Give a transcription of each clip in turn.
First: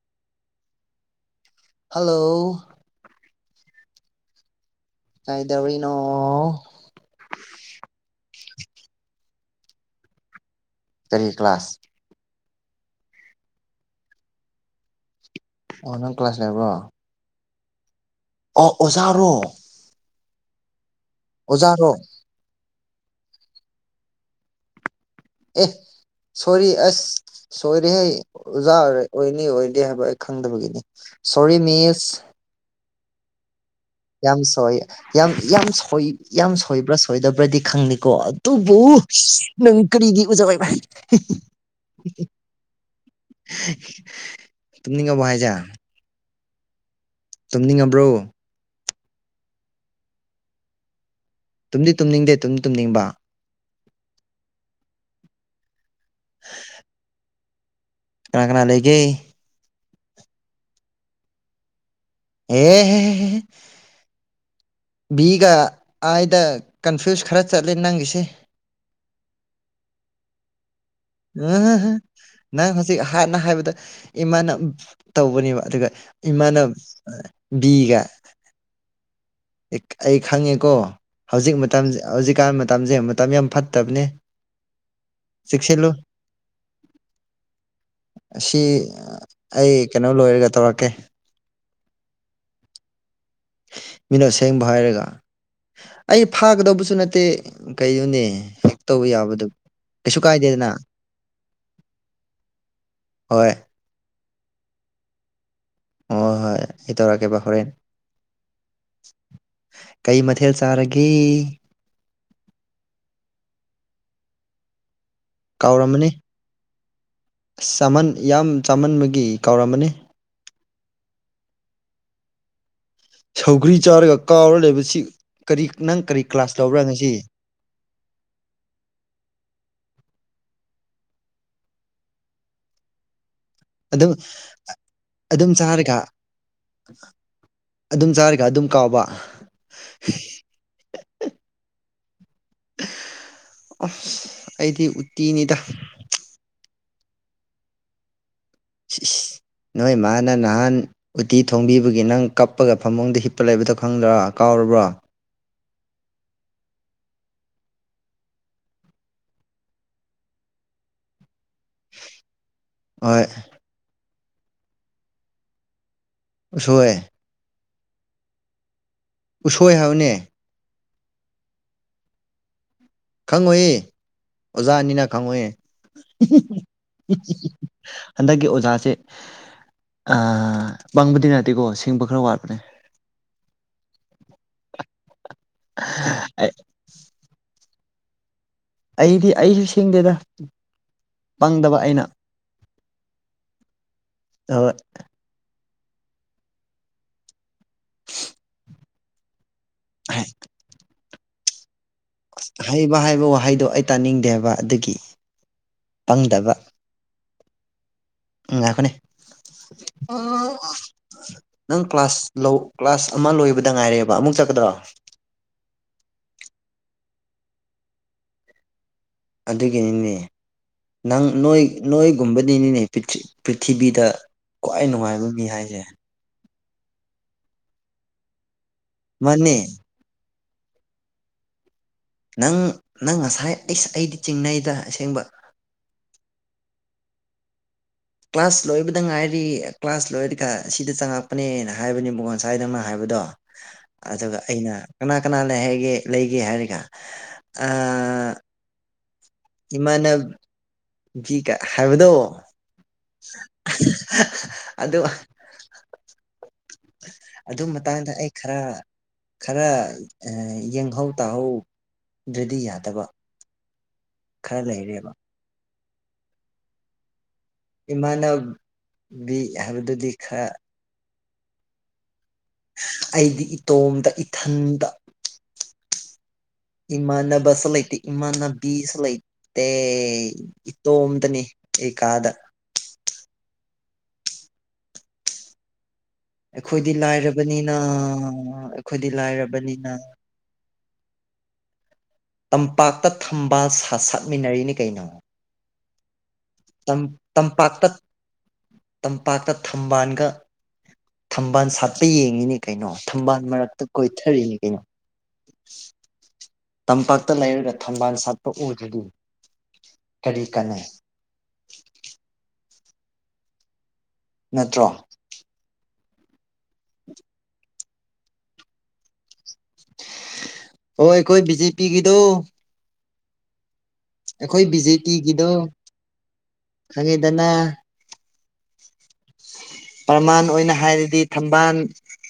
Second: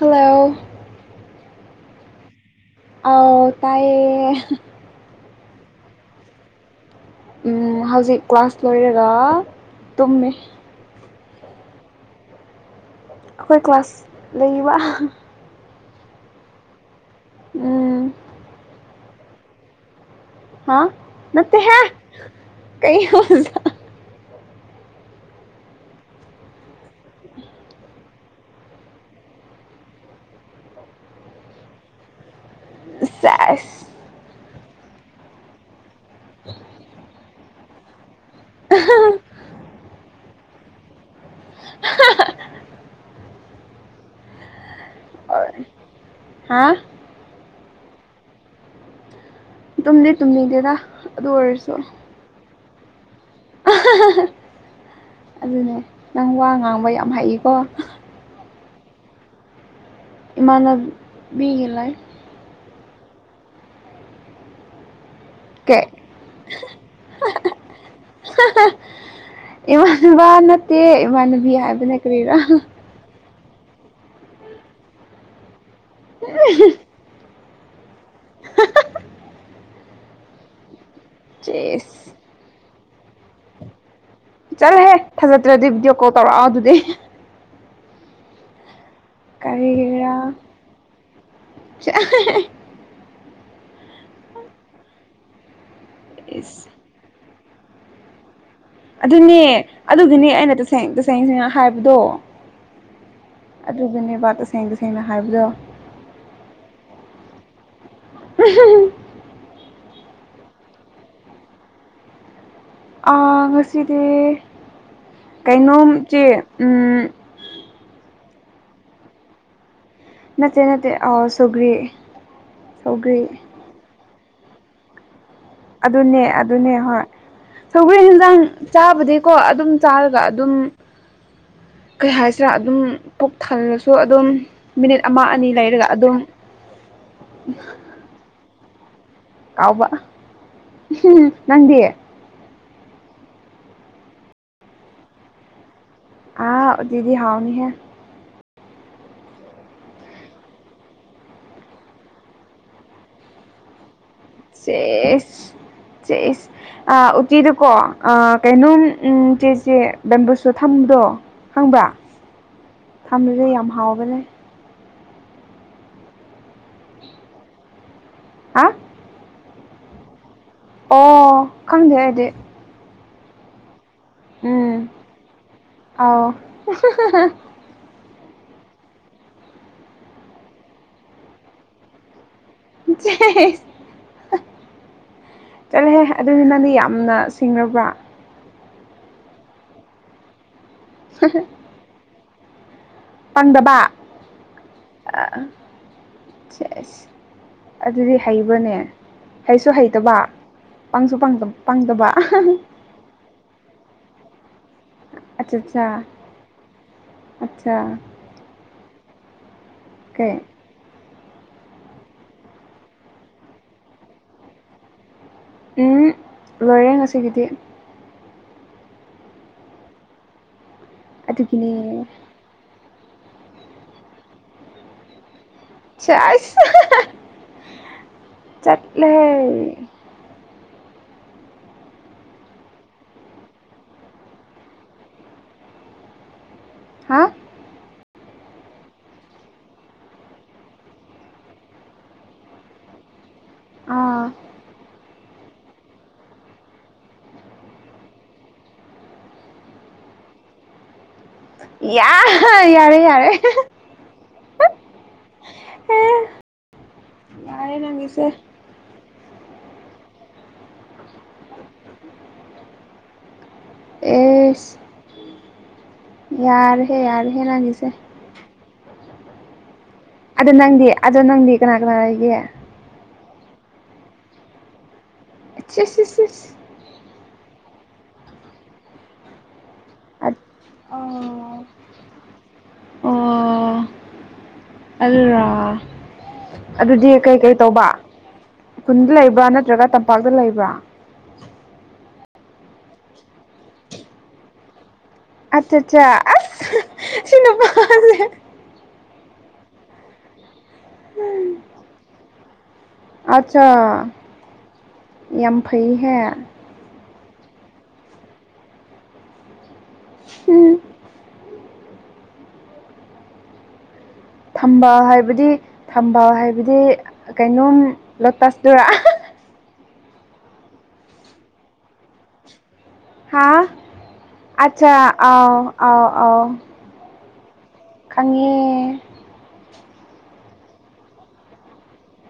hello hello ꯑꯥꯎ ꯇꯥꯏ ꯀꯥꯏꯗꯧꯔꯤꯅꯣ ꯎꯝ ꯍꯧꯖꯤꯛ ꯀ꯭ꯂꯥꯁ ꯂꯣꯏꯔꯒ ꯇꯨꯝꯃꯤ ꯀꯔꯤ ꯀ꯭ꯂꯥꯁ ꯑꯩꯈꯣꯏ ꯀ꯭ꯂꯥꯁ ꯂꯩꯔꯤꯕ ꯑꯣꯟꯂꯥꯏꯟ ꯀ꯭ꯂꯥꯁ ꯂꯩꯕ꯭ꯔꯣ ꯎꯝ ꯑꯣ ꯑꯣꯖꯥꯔꯣ ꯍꯥ ꯅꯠꯇ ꯍꯥꯏꯦ ꯑꯣꯖꯥꯔꯣ ꯀꯩꯅ ꯑꯦ ꯁꯣꯔꯤ ꯑꯁ ꯁꯣꯏꯔꯦꯍ ꯑꯣꯖꯥ ꯑꯣꯏ ꯑꯣꯏꯅꯤ ꯑꯣꯏꯗꯦ ꯍꯥꯏꯕ ꯑꯩ ꯈꯪꯗꯕꯒꯤꯅꯤ ꯁꯣꯔꯤ ꯃꯤꯁ ꯆꯥꯁ ꯌꯥꯝ ꯁꯣꯏ ꯌꯥꯝ ꯌꯥꯝ ꯌꯥꯝ ꯁꯣꯏꯕ꯭ꯔꯥ ꯁꯣꯏꯗꯕ꯭ꯔꯗꯤ ꯈꯪꯅꯤꯀꯣ ꯇꯕꯕꯨ ꯅꯪ ꯀꯔꯤꯒꯤ ꯎꯖꯥꯏꯚ [unintelligible] ꯑꯣ ꯍꯥ ꯇꯨꯝꯅꯤꯡꯉꯕ꯭ꯔꯣ ꯇꯨꯝꯗ ꯇꯨꯝꯅꯤꯡꯗꯦꯗ ꯑꯗꯨ ꯑꯣꯏꯔꯁꯨ ꯇꯨꯝꯗꯤ ꯇꯨꯝꯅꯤꯡꯗꯦ ꯇꯨꯝꯗꯤ ꯇꯨꯝꯅꯤꯡꯕ ꯑꯗꯨꯅꯦ ꯅꯪ ꯋꯥ ꯉꯥꯡꯕ ꯌꯥꯝ ꯍꯩꯏꯀꯣ ꯀꯅꯥ ꯀꯅꯥ ꯂꯩꯒꯦ ꯏꯃꯥꯟꯕꯤ ꯂꯩ ꯍ ꯍ ꯕꯤꯒ ꯀꯩ ꯑꯗ ꯀꯟꯐ꯭ꯌꯨꯁ ꯈꯔ ꯆꯠꯂꯦ ꯅꯪꯒꯤꯁꯦ ꯏꯃꯥꯟꯅꯕ ꯅꯠꯇꯦ ꯏꯃꯅꯕꯤ ꯍꯥꯏꯕꯅꯦ ꯀꯔꯤꯔ ꯍꯧꯛ ꯍꯥꯟꯅ ꯍꯥꯏꯕꯗ ꯏꯃꯥꯅ ꯇꯧꯕꯅꯦꯕ ꯑꯗꯨꯒ ꯏꯃꯥꯅ ꯕꯤꯒ ꯑꯩ ꯈꯪꯉꯦꯀꯣ ꯍꯧꯖꯤꯛ ꯃꯇꯝꯦ ꯆꯦꯁ ꯍꯧꯖꯤꯛꯀꯥꯟ ꯃꯇꯝꯁꯦ ꯃꯇꯝ ꯌꯥꯝ ꯐꯠꯇꯕꯅꯦ ꯆꯠꯂꯍꯦ ꯊꯥꯖꯗ꯭ꯔꯗꯤ ꯆꯦꯛꯁꯤꯜꯂꯨ ꯚꯤꯗꯤꯑꯣ ꯀꯣꯜ ꯇꯧꯔꯛꯑꯣ ꯑꯗꯨꯗꯤ ꯑꯁꯤ ꯑꯩ ꯀꯩꯅꯣ ꯀꯔꯤꯒꯤꯔꯥ ꯂꯣꯏꯔꯒ ꯇꯧꯔꯛꯀꯦ ꯃꯤꯅ ꯑꯁꯦꯡꯕ ꯍꯥꯏꯔꯒ ꯑꯩ ꯏꯁ ꯐꯥꯒꯗꯧꯕꯁꯨ ꯅꯠꯇꯦ ꯀꯩꯗꯨꯅꯦ ꯑꯗꯨꯅꯦ ꯑꯗꯨꯒꯤꯅꯦ ꯑꯩꯅ ꯇꯁꯦꯡ ꯇꯁꯦꯡꯁꯤꯅ ꯍꯥꯏꯕꯗꯣ ꯍꯣꯏ ꯑꯗꯨꯕꯨꯅꯦꯕ ꯇꯁꯦꯡ ꯇꯁꯦꯡꯅ ꯍꯥꯏꯕꯗꯣ ꯑꯣ ꯍꯣꯏ ꯏ ꯇꯧꯔꯒꯦ ꯄ ꯍꯔ ꯎꯝ ꯀꯩ ꯃꯊꯦꯜ ꯆꯥꯔꯒꯦ ꯉꯁꯤꯗꯤ ꯀꯩꯅꯣꯝ ꯀꯥꯎꯔꯝꯃꯅꯤ ꯆꯦ ꯑꯁ ꯆꯃꯟ ꯌꯥꯝ ꯆꯥꯃꯟꯕꯒꯤ ꯀꯥꯎꯔꯝꯃꯅꯤ ꯅꯠꯇꯦ ꯅꯠꯇꯦ ꯑꯥꯎ ꯁꯧꯒ꯭ꯔꯤ ꯁꯧꯒ꯭ꯔꯤ ꯁꯧꯒ꯭ꯔꯤ ꯆꯥꯔꯒ ꯀꯥꯎꯔ ꯂꯩꯕꯁꯤ ꯀꯔꯤ ꯅꯪ ꯀꯔꯤ ꯑꯗꯨꯅꯦ ꯀ꯭ꯂꯥꯁ ꯑꯗꯨꯅꯦ ꯇꯧꯕ꯭ꯔꯥ ꯍꯣꯏ ꯉꯁꯤ ꯁꯧꯒ꯭ꯔꯤ ꯌꯦꯟꯖꯥꯡ ꯆꯥꯕꯗꯤꯀꯣ ꯑꯗꯨꯝ ꯆꯥꯔꯒ ꯑꯗꯨꯝ ꯀꯩ ꯍꯥꯏꯁꯤꯔꯥ ꯑꯗꯨꯝ ꯄꯨꯛ ꯊꯜꯂꯁꯨ ꯑꯗꯨꯝ ꯃꯤꯅꯤꯠ ꯑꯃ ꯑꯅꯤ ꯑꯗꯨꯝ ꯂꯩꯔꯒ ꯆꯥꯔꯒ ꯑꯗꯨꯝ ꯑꯗꯨꯝ ꯆꯥꯔꯒ ꯑꯗꯨꯝ ꯀꯥꯎꯕ ꯀꯥꯎꯕ ꯅꯪꯗꯤ ꯑꯁ ꯑꯩꯗꯤ ꯎꯇꯤꯅꯤꯗ ꯑꯥ ꯎꯇꯤꯗꯤ ꯍꯥꯎꯅꯤꯍꯦ [unintelligible] ꯅꯣꯏ ꯃꯥꯅ ꯅꯍꯥꯟ ꯎꯇꯤ ꯊꯣꯡꯕꯤꯕꯒꯤ ꯅꯪ ꯀꯞꯄꯒ ꯐꯃꯨꯡꯗ ꯍꯤꯞꯄ ꯂꯩꯕꯗꯣ ꯈꯪꯗ꯭ꯔꯣ ꯆꯦꯁ ꯆꯦꯁ ꯑ ꯎꯇꯤꯗꯨꯀꯣ ꯑ ꯀꯩꯅꯣꯝ ꯎꯝ ꯆꯦꯆꯦ ꯕꯦꯝꯕꯨꯁꯨꯠ ꯊꯝꯕꯗꯣ ꯈꯪꯕ꯭ꯔ ꯍꯣꯏ ꯊꯝꯂꯗꯤ ꯌꯥꯝ ꯍꯥꯎꯕꯅꯦ ꯎꯁ‌ꯣꯏ ꯍꯥ ꯎꯁꯣꯏ ꯍꯥꯏꯕꯅꯦ ꯑꯣ ꯈꯪꯗꯦ ꯑꯩꯗꯤ ꯈꯪꯉꯣꯏꯌꯦ ꯑꯣꯖꯥ ꯎꯝ ꯑꯅꯤꯅ ꯈꯪꯉꯣꯏꯌꯦ ꯑꯥꯎ ꯍꯟꯗꯛꯀꯤ ꯑꯣꯖꯥꯁꯦ ꯑ ꯄꯪꯕꯗꯤ ꯅꯠꯇꯦꯀꯣ ꯁꯤꯡꯕ ꯈꯔ ꯋꯥꯠꯄꯅꯦ [unintelligible] ꯆꯠꯂ‌ꯣꯍꯦ ꯑꯗꯨꯗꯤ ꯅꯪꯗꯤ ꯌꯥꯝꯅ ꯁꯤꯡꯔꯕ꯭ꯔꯥ ꯑꯩꯗꯤ ꯑꯩꯁꯨ ꯁꯤꯡꯗꯦꯗ ꯄꯪꯗꯕ ꯑꯩꯅ ꯄꯪꯗꯕ ꯁ‌ꯦꯁ ꯑꯗꯨꯗꯤ ꯍꯩꯕꯔꯅꯦ ꯍꯩꯁꯨ ꯍꯩꯇꯕ ꯍꯩ ꯄꯪꯁꯨ ꯄꯪꯗ ꯄꯪꯗꯕ ꯑꯁ ꯍꯩꯕ ꯍꯥꯏꯕ ꯋꯥꯍꯩꯗꯣ ꯑꯩ ꯇꯥꯅꯤꯡꯗꯦꯕ ꯑꯗꯨꯒꯤ ꯑꯆꯥꯆꯥ ꯄꯪꯗꯕ ꯑꯆꯥ ꯉꯥꯏꯈ‌ꯣꯅꯦ ꯀꯩ ꯅꯪ ꯀ꯭ꯂꯥꯁ ꯂꯧ ꯀ꯭ꯂꯥꯁ ꯑꯃ ꯂꯣꯏꯕꯗ ꯉꯥꯏꯔꯦꯕ ꯑꯃꯨꯛ ꯆꯠꯀꯗ꯭ꯔꯣ ꯎꯝ ꯂꯣꯏꯔꯦ ꯉꯁꯤꯒꯤꯗꯤ ꯑꯗꯨꯒꯤꯅꯤꯅꯦ ꯅꯪ ꯅꯣꯏ ꯑꯗꯨꯒꯤꯅꯦ ꯅꯣꯏꯒꯨꯝꯕꯗꯤꯅꯤꯅꯦ ꯄ꯭ꯔꯤꯊꯤ ꯄ꯭ꯔꯤꯊꯤꯕꯤꯗ ꯈ꯭ꯋꯥꯏ ꯅꯨꯡꯉꯥꯏꯕ ꯃꯤ ꯍꯥꯏꯁꯦ ꯆꯁ [unintelligible] ꯆꯠꯂ‌ꯦ ꯃꯥꯅꯦ ꯅꯪ ꯅꯪ ꯉꯁꯥꯏ ꯑꯩꯁ ꯑꯩꯗꯤ ꯆꯤꯡꯅꯩꯗ ꯑꯁꯦꯡꯕ ꯍꯥꯥ ꯀ꯭ꯂꯥꯁ ꯂꯣꯏꯕꯗ ꯉꯥꯏꯔꯤ ꯀ꯭ꯂꯥꯁ ꯂꯣꯏꯔꯒ ꯁꯤꯗ ꯆꯪꯉꯛꯄꯅꯦꯅ ꯍꯥꯏꯕꯅꯤ ꯉꯁꯥꯏ ꯅꯪꯅ ꯍꯥꯏꯕꯗꯣ ꯑꯥ ꯑꯗꯨꯒ ꯑꯩꯅ ꯀꯅꯥ ꯀꯅꯥ ꯂꯩ ꯍꯥꯏꯒꯦ ꯂꯩꯒꯦ ꯍꯥꯏꯔꯒ ꯑꯥ ꯏꯃꯥꯟꯅꯞ ꯕꯤꯒ ꯍꯥꯏꯕꯗꯣ ꯌꯥ ꯌꯥꯔꯦ ꯌꯥꯔꯦ [unintelligible] ꯑꯗꯨ ꯑꯗꯨ ꯌꯥꯔꯦ ꯃꯇꯥꯡꯗ ꯅꯪꯒꯤꯁꯦ ꯑꯩ ꯈꯔ ꯈꯔ ꯑ ꯌꯦꯡꯍꯧ ꯇꯥꯍꯧꯗ꯭ꯔꯗꯤ ꯌꯥꯗꯕ ꯈꯔ ꯂꯩꯔꯦꯕ ꯌꯥꯔꯍꯦ ꯌꯥꯔ‌ꯦꯍꯦ ꯅꯪꯒꯤ ꯏꯃꯥꯟꯅꯞ ꯕꯤ ꯍꯥꯏꯕꯗꯨꯗꯤ ꯈꯔ ꯑꯗꯨ ꯅꯪꯗꯤ ꯑꯗꯣ ꯅꯪꯗꯤ ꯀꯅꯥ ꯀꯅꯥ ꯂꯩꯒꯦ ꯑꯩꯗꯤ ꯏꯇꯣꯝꯗ ꯏꯊꯟꯗ ꯑ ꯏꯃꯥꯟꯅ ꯁ ꯂ ꯏꯃꯥꯟꯅ ꯕꯤꯁ ꯂꯩ ꯑꯩ ꯏꯇꯣꯝꯇꯅꯤ ꯑꯣ ꯑꯩ ꯀꯥꯗ ꯑꯣ ꯑꯜ꯭ꯔ ꯑꯩꯈꯣꯏꯗꯤ ꯑꯗꯨꯗꯤ ꯀꯩꯀꯩ ꯂꯥꯏꯔꯕꯅꯤꯅ ꯇꯧꯕ ꯑꯩꯈꯣꯏꯗꯤ ꯈꯨꯟꯗ ꯂꯩꯕ꯭ꯔꯥ ꯂꯥꯏꯔꯕꯅꯤꯅ ꯅꯠꯇ꯭ꯔꯒ ꯇꯝꯄꯥꯛꯇ ꯂꯩꯕ꯭ꯔꯥ ꯇꯝꯄꯥꯛꯇ ꯊꯝꯕ ꯁꯥꯠꯃꯤꯟꯅꯔꯤꯅꯤ ꯀꯩꯅꯣ ꯑꯠꯆꯆꯥ ꯑꯁ ꯁꯤ ꯇꯝꯄꯥꯛꯇ ꯅꯨꯄꯥꯖꯦ ꯇꯝꯄꯥꯛꯇ ꯊꯝꯕꯥꯜꯒ ꯊꯝꯕꯥꯜ ꯁꯥꯠꯄ ꯌꯦꯡꯉꯤꯅꯦ ꯀꯩꯅꯣ ꯊꯝꯕꯥꯜ ꯑꯠꯆꯥ ꯃꯔꯛꯇ ꯀꯣꯏꯊꯔꯤꯅꯦ ꯀꯩꯅꯣ ꯌꯥꯝ ꯐꯩꯍꯦꯛ ꯇꯝꯄꯥꯛꯇ ꯂꯩꯔꯒ ꯊꯝꯕꯥꯜ ꯁꯥꯠꯄ ꯎꯗ꯭ꯔꯗꯤ ꯀꯔꯤ ꯎꯝ ꯀꯥꯟꯅꯩ ꯅꯠꯇ꯭ꯔꯣ ꯊꯝꯕ ꯍꯥꯏꯕꯗꯤ ꯊꯝꯕ ꯍꯥꯏꯕꯗꯤ ꯀꯩꯅꯣꯝ ꯂꯣꯇꯁꯇꯔ ꯍꯣꯏ ꯑꯩꯈꯣꯏ ꯕꯤ ꯖꯦ ꯄꯤ ꯒꯤꯗꯣ ꯍꯥꯥ ꯕꯤ ꯑꯆꯥꯥ ꯑꯥꯎ ꯑꯥꯎ ꯑꯥꯎ ꯈꯪꯉꯗꯅ ꯈꯪꯉꯦ ꯄꯔꯃꯥꯟ ꯑꯣꯏꯅ ꯍꯥꯏꯔꯗꯤ ꯊꯝꯕꯥꯜ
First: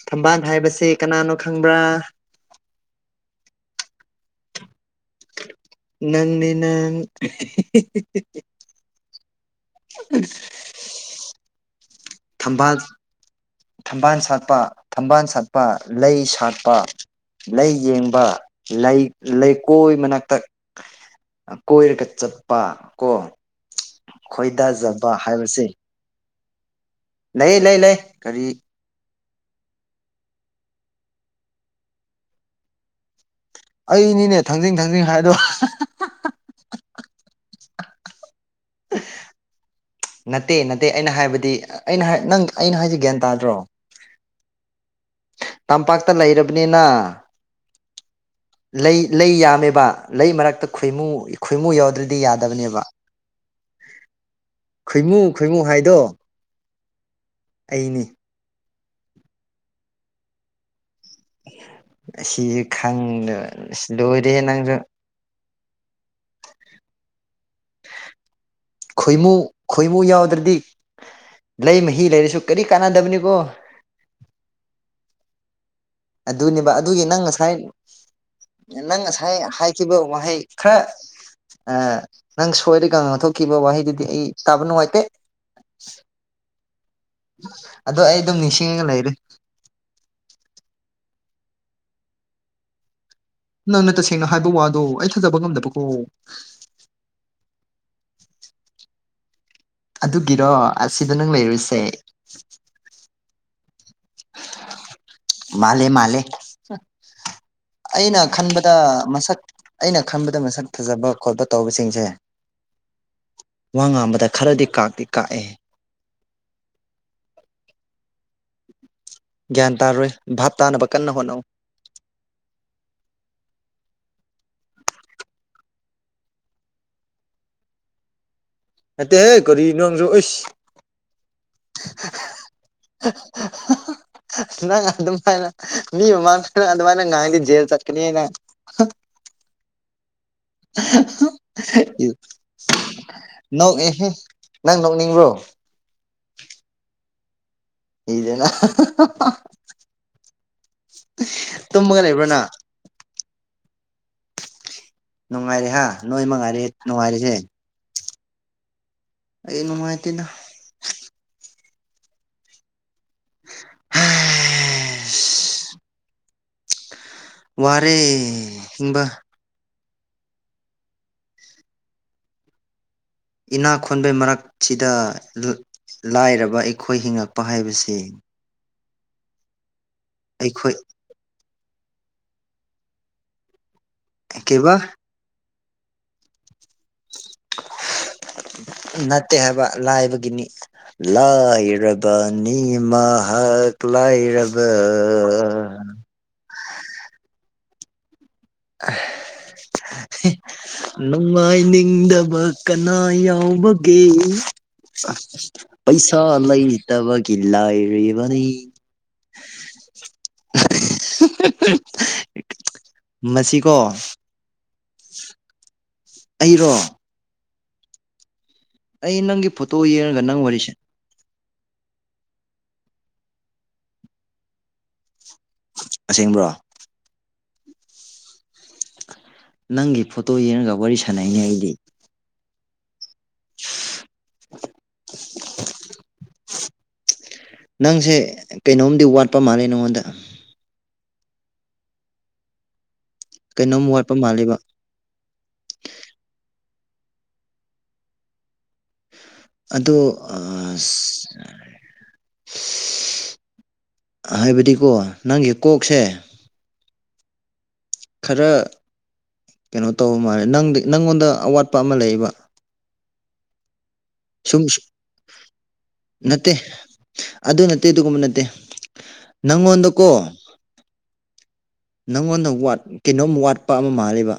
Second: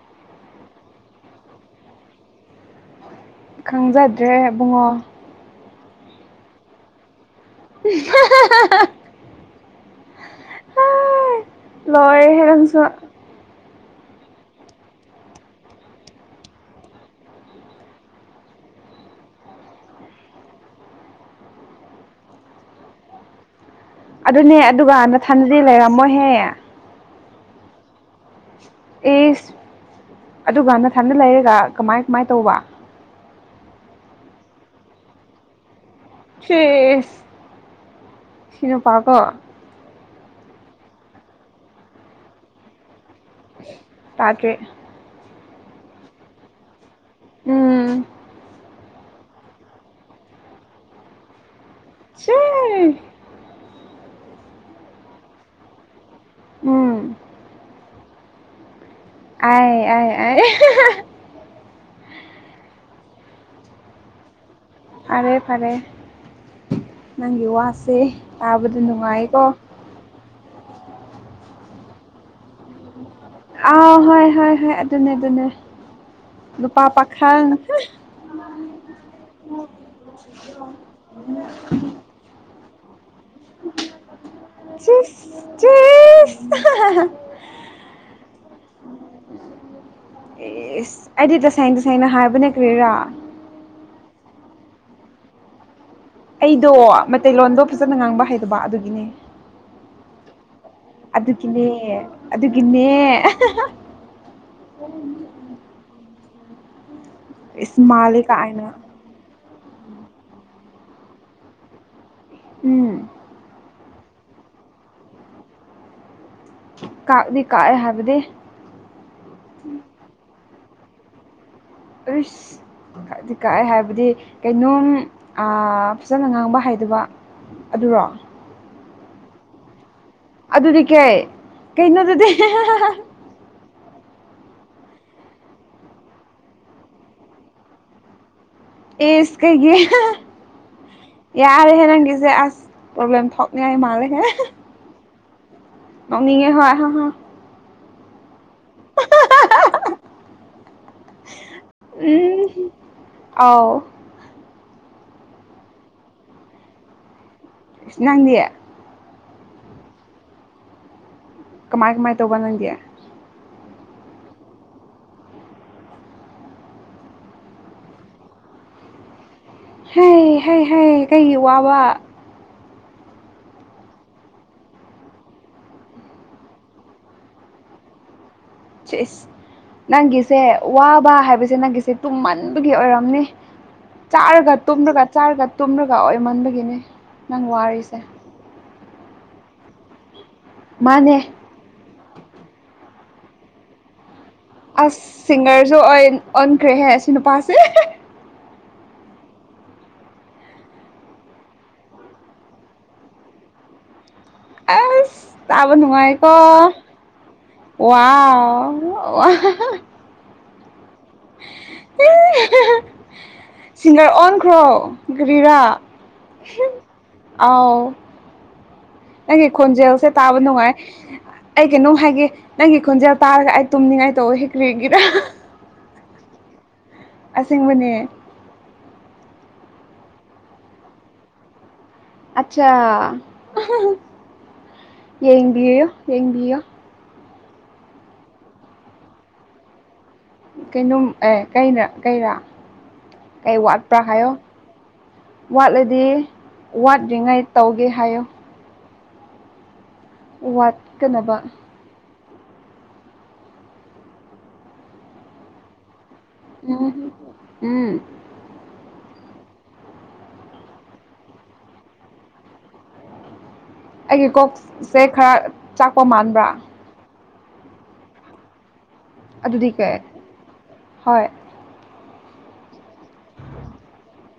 ꯊꯝꯕꯥꯜ ꯍꯥꯏꯕꯁꯦ ꯀꯅꯥꯅꯣ ꯈꯪꯕ꯭ꯔꯥ ꯈꯪꯖꯗ꯭ꯔꯦꯕꯨꯡꯉꯣ ꯅꯪꯅꯤꯅꯪ [unintelligible] ꯎ ꯂꯣꯏꯔꯦ ꯍꯦ ꯊꯝꯕꯥꯜ ꯅꯪꯁꯨ ꯊꯝꯕꯥꯜ ꯁꯥꯠꯄ ꯊꯝꯕꯥꯜ ꯁꯥꯠꯄ ꯂꯩ ꯁꯥꯠꯄ ꯂꯩ ꯌꯦꯡꯕ ꯂꯩ ꯂꯩꯀꯣꯏ ꯃꯅꯥꯛꯇꯛ ꯀꯣꯏꯔꯒ ꯆꯠꯄ ꯀꯣ ꯑꯗꯨꯅꯦ ꯑꯗꯨꯒ ꯈꯣꯏꯗꯥꯖꯕ ꯅꯊꯟꯗꯗꯤ ꯍꯥꯏꯕꯁꯦ ꯂꯩꯔꯝꯃꯣꯍꯦ ꯂꯩ ꯂꯩ ꯂꯩ ꯀꯔꯤ ꯑꯦꯁ ꯑꯗꯨꯒ ꯅꯊꯟꯗ ꯂꯩꯔꯒ ꯀꯃꯥꯏ ꯀꯃꯥꯏꯅ ꯇꯧꯕ ꯑꯩꯅꯤꯅꯦ ꯊꯥꯡꯖꯤꯡ ꯊꯥꯡꯖꯤꯡ ꯍꯥꯏꯗꯣ ꯇꯔꯤꯁ ꯁꯤꯅꯄꯥꯒꯣ ꯅꯠꯇꯦ ꯅꯠꯇꯦ ꯑꯩꯅ ꯍꯥꯏꯕꯗꯤ ꯑꯩꯅ ꯅꯪ ꯑꯩꯅ ꯍꯥꯏꯖꯒ꯭ꯌꯥꯟ ꯇꯥꯗ꯭ꯔꯣ ꯇꯥꯗ꯭ꯔꯦ ꯇꯝꯄꯥꯛꯇ ꯂꯩꯔꯕꯅꯤꯅ ꯎꯝ ꯂꯩ ꯂꯩ ꯌꯥꯝꯃꯦꯕ ꯂꯩ ꯃꯔꯛꯇ ꯈꯣꯏꯃꯨ ꯈꯣꯏꯃꯨ ꯌꯥꯎꯗ꯭ꯔꯗꯤ ꯁꯤ ꯌꯥꯗꯕꯅꯦꯕ ꯈꯣꯏꯃꯨ ꯈꯣꯏꯃꯨ ꯍꯥꯏꯗꯣ ꯎꯝ ꯑꯩꯅꯤ ꯑꯥꯏ ꯑꯥꯏ ꯑꯥꯏ ꯁꯤꯁꯨ ꯈꯪꯗ ꯁꯤ ꯂꯣꯏꯔꯦ ꯅꯪꯁꯨ ꯐꯔꯦ ꯐꯔꯦ ꯅꯪꯒꯤ ꯋꯥꯁꯦ ꯇꯥꯕꯗ ꯈꯣꯏꯃꯨ ꯅꯨꯡꯉꯥꯏꯀꯣ ꯈꯣꯏꯃꯨ ꯌꯥꯎꯗ꯭ꯔꯗꯤ ꯂꯩ ꯃꯍꯤ ꯂꯩꯔꯁꯨ ꯀꯔꯤ ꯀꯥꯟꯅꯗꯕꯅꯤꯀꯣ ꯑꯥꯎ ꯍꯣꯏ ꯍꯣꯏ ꯍꯣꯏ ꯑꯗꯨꯅꯦ ꯑꯗꯨꯅꯦ ꯑꯗꯨꯅꯦꯕ ꯂꯣꯄꯥ ꯑꯗꯨꯒꯤ ꯅꯪ ꯄꯥꯈꯜ ꯉꯁꯥꯏ ꯅꯪ ꯉꯁꯥꯏ ꯍꯥꯏꯈꯤꯕ ꯋꯥꯍꯩ ꯈꯔ ꯑ ꯅꯪ ꯁꯣꯏꯔꯤꯀꯥꯟ ꯉꯥꯡꯊꯣꯛꯈꯤꯕ ꯋꯥꯍꯩꯗꯨꯗꯤ ꯑꯩ ꯇꯥꯕ ꯅꯨꯡꯉꯥꯏꯇꯦ [unintelligible] ꯑꯗꯣ ꯑꯩ ꯑꯗꯨꯝ ꯅꯤꯡꯁꯤꯡꯉꯒ ꯂꯩꯔꯦ ꯑꯦꯁ ꯑꯩꯗꯤ ꯇꯁꯦꯡꯅ ꯇꯁꯦꯡꯅ ꯍꯥꯏꯕꯅꯦ ꯀ꯭ꯔꯦꯔꯥ ꯅꯪꯅ ꯇꯁꯦꯡꯅ ꯍꯥꯏꯕ ꯋꯥꯗꯣ ꯑꯩ ꯊꯥꯖꯕ ꯉꯝꯗꯕꯀꯣ ꯑꯩꯗꯣ ꯃꯇꯩꯇꯩꯂꯣꯟꯗꯣ ꯐꯖꯅ ꯉꯥꯡꯕ ꯍꯩꯗꯕ ꯑꯗꯨꯒꯤꯅꯦ ꯑꯗꯨꯒꯤꯔꯣ ꯑꯁꯤꯗ ꯅꯪ ꯑꯗꯨꯒꯤꯅꯦ ꯂꯩꯔꯨꯁꯦ ꯑꯗꯨꯒꯤꯅꯦ ꯃꯥꯜꯂꯦ ꯃꯥꯜꯂꯦ ꯏꯁ ꯑꯩꯅ ꯃꯥꯜꯂꯦ ꯀꯥꯏꯅ ꯈꯟꯕꯗ ꯃꯁꯛ ꯑꯩꯅ ꯈꯟꯕꯗ ꯃꯁꯛ ꯐꯖꯕ ꯈꯣꯠꯄ ꯇꯧꯕꯁꯤꯡꯁꯦ ꯎꯝ ꯋꯥ ꯉꯥꯡꯕꯗ ꯈꯔꯗꯤ ꯀꯥꯛꯇꯤ ꯀꯥꯛꯑꯦ ꯀꯥꯛꯗꯤ ꯀꯥꯛꯑꯦ ꯍꯥꯏꯕꯗꯤ ꯒ꯭ꯌꯥꯟ ꯇꯥꯔꯣꯏ ꯚꯥꯞ ꯇꯥꯅꯕ ꯀꯟꯅ ꯍꯣꯠꯅꯧ ꯑꯩꯁ ꯍꯥꯏꯗꯤ ꯀꯥꯛꯑꯦ ꯍꯥꯏꯕꯗꯤ ꯀꯩꯅꯣꯝ ꯑꯥ ꯐꯖꯅ ꯉꯥꯡꯕ ꯍꯥꯏꯗꯕ ꯑꯗꯨꯔꯣ ꯅꯠꯇꯦꯍꯦ ꯀꯔꯤ ꯅꯪꯖꯨ ꯑꯩꯁ ꯑꯗꯨꯗꯤ ꯀꯩ ꯀꯩꯅꯣꯗꯨꯗꯤ [unintelligible] ꯅꯪ ꯑꯗꯨꯗꯃꯥꯏꯅ ꯃꯤ ꯃꯤꯃꯥꯡ ꯑꯗꯨꯗꯃꯥꯏꯅ ꯉꯥꯡꯗꯤ ꯖꯦꯜ ꯆꯠꯀꯅꯤ ꯅꯪ ꯏꯁ ꯀꯩꯒꯤ ꯑꯍ ꯍꯝ [unintelligible] ꯌꯥꯔꯦꯍꯦ ꯅꯪꯒꯤꯁꯦ ꯑꯁ ꯄ꯭ꯔꯣꯕ꯭ꯂꯦꯝ ꯊꯣꯛꯅꯤꯡꯉꯥꯏ ꯃꯥꯜꯂꯦ ꯅꯣꯛꯑꯦꯍꯦ ꯍꯦ ꯅꯪ ꯅꯣꯛꯅꯤꯡꯕ꯭ꯔꯣ ꯅꫭꯛꯅꯤꯡꯉꯦ ꯍꯣꯏ ꯍ ꯍ ꯏꯗꯅ ꯇꯨꯝꯃꯒ ꯂꯩꯕ꯭ꯔꯅꯪ ꯎꯝ ꯑꯥꯎ ꯅꯨꯡꯉꯥꯏꯔꯦ ꯍꯥꯥ ꯅꯣꯏ ꯃꯛꯉꯥꯏꯔꯦ ꯅꯨꯡꯉꯥꯏꯔꯤꯁꯦ ꯏꯁ ꯅꯪꯗꯤ ꯑꯩꯗꯤ ꯅꯨꯡꯉꯥꯏꯇꯦꯅ ꯀꯃꯥꯏ ꯀꯃꯥꯏ ꯇꯧꯕ ꯅꯪꯗꯤ ꯍꯩꯁ ꯋꯥꯔꯤ ꯀꯨꯝꯕ ꯍꯩ ꯍꯩ ꯍꯩ ꯀꯩꯒꯤ ꯋꯥꯕ ꯏꯅꯥꯛ ꯈꯨꯟꯕꯩ ꯃꯔꯛꯁꯤꯗ ꯂꯥꯏꯔꯕ ꯑꯩꯈꯣꯏ ꯍꯤꯡꯉꯛꯄ ꯍꯥꯏꯕꯁꯤ ꯏꯁ ꯅꯪꯒꯤꯁꯦ ꯑꯩꯈꯣꯏ ꯋꯥꯕ ꯍꯥꯏꯕꯁꯦ ꯅꯪꯒꯤꯁꯦ ꯇꯨꯝꯃꯟꯕꯒꯤ ꯑꯣꯏꯔꯝꯅꯤ ꯆꯥꯔꯒ ꯀꯩꯕ ꯇꯨꯝꯂꯒ ꯆꯥꯔꯒ ꯇꯨꯝꯔꯒ ꯑꯣꯏꯃꯟꯕꯒꯤꯅꯤ ꯅꯪ ꯋꯥꯔꯤꯁꯦ ꯅꯠꯇꯦ ꯍꯥꯏꯕ ꯂꯥꯏꯕꯒꯤꯅꯤ ꯃꯥꯅꯦ ꯂꯥꯏꯔꯕ ꯕꯅꯤ ꯃꯍꯥꯛ ꯂꯥꯏꯔ ꯑꯁ ꯁꯤꯡꯒꯔꯁꯨ ꯑꯣꯏ ꯑꫭꯟꯈ꯭ꯔꯦꯍꯦ ꯑꯁꯤ ꯅꯨꯄꯥꯁꯦ [unintelligible] ꯅꯨꯡꯉꯥꯏꯅꯤꯡꯗꯕ ꯀꯅꯥ ꯌꯥꯎꯕꯒꯦ ꯑꯁ ꯇꯥꯕ ꯄꯩꯁꯥ ꯅꯨꯡꯉꯥꯏꯀꯣ ꯂꯩꯇꯕꯒꯤ ꯂꯥꯏꯔꯤꯕꯅꯤ ꯋꯥꯎ [unintelligible] ꯃꯁꯤꯀꯣ ꯁꯤꯡꯒꯔ ꯑꯣꯟꯈ꯭ꯔꯣ ꯀꯔꯤꯔ ꯑꯩꯔꯣ ꯑꯥꯎ ꯑꯩ ꯅꯪꯒꯤ ꯐꯣꯇꯣ ꯈꯣꯟꯖꯦꯜꯁꯦ ꯌꯦꯡꯉꯒ ꯇꯥꯕ ꯅꯪ ꯋꯥꯔꯤ ꯅꯨꯡꯉꯥꯏ ꯑꯩ ꯀꯩꯅꯣꯝ ꯍꯥꯏꯒꯦ ꯅꯪꯒꯤ ꯈꯣꯟꯖꯦꯜ ꯇꯥꯔꯒ ꯑꯩ ꯇꯨꯝꯅꯤꯡꯉꯥꯏ ꯇꯧꯋꯦ ꯀꯩꯒꯤꯔꯥ ꯑꯁꯦꯡꯕ꯭ꯔꯣ ꯑꯁꯦꯡꯕꯅꯦ ꯅꯪꯒꯤ ꯐꯣꯇꯣ ꯌꯦꯡꯉꯒ ꯋꯥꯔꯤ ꯁꯥꯟꯅꯩꯅꯦ ꯑꯩꯗꯤ ꯑꯆꯥ ꯌꯦꯡꯕꯤꯌꯣ ꯌꯦꯡꯕꯤꯌꯣ ꯅꯪꯁꯦ ꯀꯩꯅꯣꯝꯗꯤ ꯋꯥꯠꯄ ꯃꯥꯜꯂꯦ ꯅꯪꯉꯣꯟꯗ ꯀꯩꯅꯣꯝ ꯑꯦ ꯀꯩꯅ ꯀꯩꯔꯥ ꯀꯩ ꯀꯩꯅꯣꯝ ꯋꯥꯠꯄ꯭ꯔꯥ ꯋꯥꯠꯄ ꯍꯥꯏꯌꯣ ꯃꯥꯜꯂꯦꯕ ꯋꯥꯠꯂꯗꯤ ꯋꯥꯠꯇ꯭ꯔꯤꯉꯩ ꯇꯧꯒꯦ ꯍꯥꯏꯌꯨ ꯑꯣ ꯋꯥꯠꯀꯅꯕ ꯍꯥꯏꯕꯗꯤꯀꯣ ꯅꯪꯒꯤ ꯀꯣꯛꯁꯦ ꯎꯝ ꯎꯝ ꯈꯔ ꯀꯩꯅꯣ ꯇꯧꯕ ꯃꯥꯜꯂꯦ ꯅꯪꯗꯤ ꯅꯪꯉꯣꯟꯗ ꯑꯋꯥꯠꯄ ꯑꯃ ꯂꯩꯕ ꯑꯩꯒꯤ ꯁꯨꯝ ꯀꯣꯛꯁꯦ ꯈꯔ ꯆꯥꯛꯄ ꯃꯥꯟꯕ꯭ꯔꯥ ꯅꯠꯇꯦ ꯑꯗꯨ ꯅꯠꯇꯦ ꯑꯗꯨꯒꯨꯝꯕ ꯅꯠꯇꯦ ꯑꯗꯨꯗꯤ ꯀꯩ ꯅꯪꯉꯣꯟꯗꯀꯣ ꯍꯣꯏ ꯅꯪꯉꯣꯟꯗ ꯊꯥꯠ ꯀꯩꯅꯣꯝ ꯋꯥꯠꯄ ꯑꯃ ꯃꯥꯜꯂꯦꯕ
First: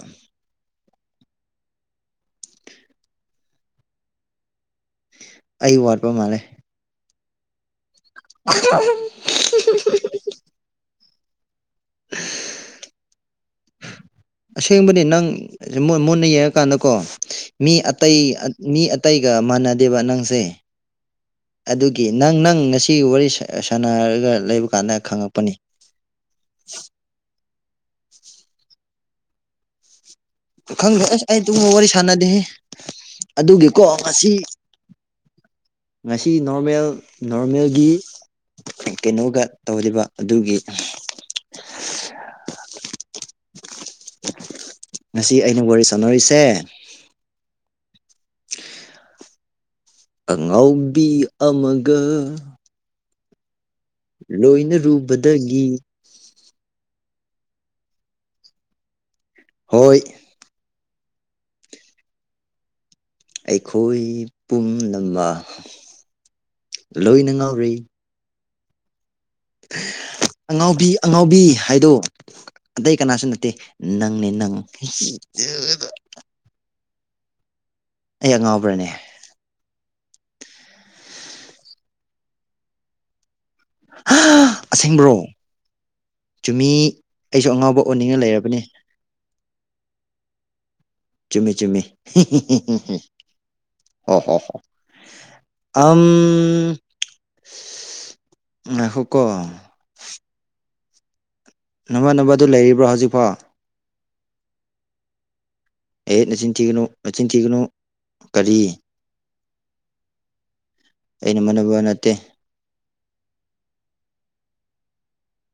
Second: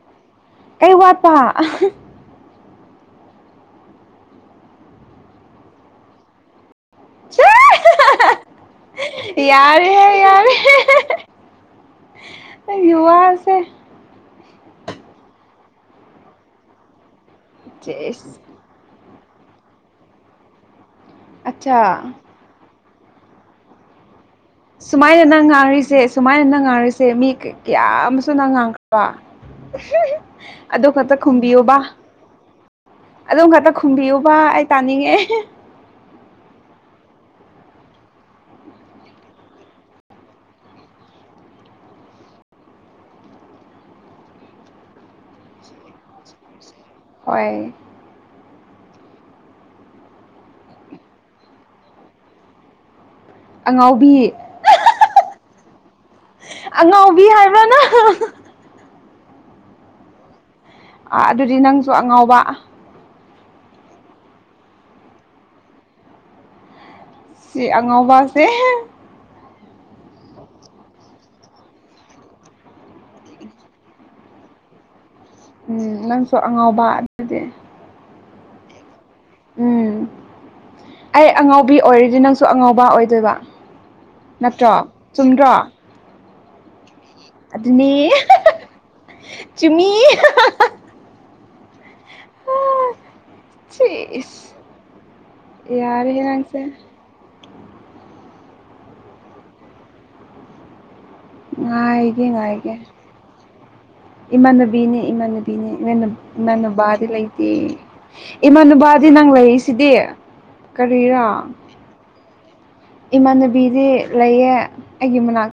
ꯀꯩ ꯋꯥꯠꯇ ꯑꯩ ꯋꯥꯠꯄ ꯃꯥꯜꯂꯦ [unintelligible] [unintelligible] ꯌꯥꯔꯦ ꯍꯦ ꯌꯥꯔꯦ ꯍꯦ ꯅꯪꯒꯤ ꯋꯥꯁꯦ ꯑꯁꯦꯡꯕꯗꯤ ꯅꯪ ꯃꯨꯟꯅ ꯃꯨꯟꯅ ꯌꯦꯡꯉꯀꯥꯟꯗꯀꯣ ꯃꯤ ꯆꯦꯁ ꯑꯇꯩ ꯃꯤ ꯑꯇꯩꯒ ꯃꯥꯟꯅꯗꯦꯕ ꯅꯪꯁꯦ ꯑꯠꯆꯥ ꯑꯗꯨꯒꯤ ꯅꯪ ꯅꯪ ꯉꯁꯤ ꯋꯥꯔꯤ ꯁ ꯁꯥꯟꯅ ꯍꯥꯏꯔꯒ ꯂꯩꯕ ꯀꯥꯟꯗ ꯁꯨꯃꯥꯏꯅ ꯅꯪ ꯈꯪꯉꯛꯄꯅꯤ ꯉꯥꯡꯔꯤꯁꯦ ꯁꯨꯃꯥꯏꯅ ꯅꯪ ꯉꯥꯡꯔꯤꯁꯦ ꯃꯤ ꯀꯌꯥ ꯑꯃꯁꯨ ꯅꯪ ꯉꯥꯡꯈ꯭ꯔꯕ ꯑꯗꯨ ꯈꯪꯗꯦ ꯈꯛꯇ ꯑꯁ ꯑꯩ ꯑꯗꯨꯒꯨꯝꯕ ꯈꯨꯝꯕꯤꯌꯨꯕ ꯋꯥꯔꯤ ꯁꯥꯟꯅꯗꯦꯍꯦ ꯑꯗꯨꯝ ꯈꯛꯇ ꯑꯗꯨꯒꯤꯀꯣ ꯈꯨꯝꯕꯤꯌꯨꯕ ꯉꯁꯤ ꯇꯥꯅꯤꯡꯉꯦ ꯉꯁꯤ ꯅꯣꯔꯃꯦꯜ ꯅꯣꯔꯃꯦꯜꯒꯤ ꯀꯩꯅꯣꯒ ꯇꯧꯔꯤꯕ ꯑꯗꯨꯒꯤ ꯉꯁꯤ ꯑꯩꯅ ꯋꯥꯔꯤ ꯁꯥꯟꯅꯔꯤꯁꯦ ꯍꯣꯏ ꯑꯉꯥꯎꯕꯤ ꯑꯃꯒ ꯑꯉꯥꯎ ꯂꯣꯏꯅꯔꯨꯕꯗꯒꯤ ꯑꯉꯥꯎꯕꯤ ꯍꯥꯏꯕ꯭ꯔꯅ ꯍꯣꯏ ꯑꯗꯨꯗꯤ ꯅꯪꯁꯨ ꯑꯉꯥꯎꯕ ꯑꯩꯈꯣꯏ ꯄꯨꯝꯅꯃꯛ ꯂꯣꯏꯅ ꯁꯤ ꯉꯥꯎꯔꯦ ꯑꯉꯥꯎꯕꯁꯦ ꯑꯉꯥꯎꯕꯤ ꯑꯉꯥꯎꯕꯤ ꯍꯥꯏꯗꯣ ꯑꯇꯩ ꯀꯅꯥꯁꯨ ꯅꯠꯇꯦ ꯅꯪꯅꯦ ꯅꯪ ꯎꯝ ꯅꯪꯁꯨ ꯑꯉꯥꯎꯕ ꯑꯗꯨꯗꯤ ꯑꯩ ꯑꯉꯥꯎꯕ꯭ꯔꯅꯦ ꯎꯝ ꯑꯩ ꯑꯉꯥꯎꯕꯤ ꯑꯣꯏꯔꯤꯗꯤ ꯅꯪꯁꯨ ꯑꯉꯥꯎꯕ ꯑꯣꯏꯗꯣꯏꯕ ꯅꯠꯇ꯭ꯔꯣ ꯑꯁꯦꯡꯕ꯭ꯔꯣ ꯆꯨꯝꯗ꯭ꯔꯣ ꯆꯨꯝꯃꯤ ꯑꯩꯁꯨ ꯑꯉꯥꯎꯕ ꯑꯗꯨꯅꯤ ꯑꯣꯟꯅꯤꯡꯉ ꯂꯩꯔꯕꯅꯦ ꯆꯃꯤ ꯆꯨꯝꯃꯤ ꯆꯨꯝꯃꯤ ꯍꯣ ꯍꯣ ꯁꯤꯁ ꯍꯣ ꯑꯝ ꯌꯥꯔꯦꯍꯦ ꯅꯪꯁꯦ ꯉꯥꯏꯈꯣꯀꯣ ꯉꯥꯏꯒꯦ ꯅꯃꯥꯟꯅꯕꯗꯨ ꯉꯥꯏꯒꯦ ꯂꯩꯔꯤꯕ꯭ꯔꯣ ꯍꯧꯖꯤꯛꯐꯥꯎ ꯏꯃꯥꯟꯅꯕꯤꯅꯦ ꯏꯃꯥꯟꯅꯕꯤ ꯅꯦ ꯃꯦ ꯑꯦ ꯅꯆꯤꯟ ꯃꯦꯅ ꯊꯤꯒꯅꯨ ꯕꯥꯗ ꯅꯆꯤꯟ ꯂꯩꯇ ꯊꯤꯒꯅꯨ ꯀꯔꯤ ꯢꯃꯥꯟꯅ ꯕꯥ ꯑꯗꯨꯗꯤ ꯅꯪ ꯂꯩꯔꯤꯁꯤꯗꯤ ꯀꯔꯤꯔꯥ ꯑꯩ ꯅꯃꯥꯟꯅꯕ ꯅꯠꯇꯦ ꯏꯃꯥꯟꯅꯕꯤꯗꯤ ꯂꯩꯌꯦ ꯑꯩꯒꯤ ꯃꯅꯥꯛꯇ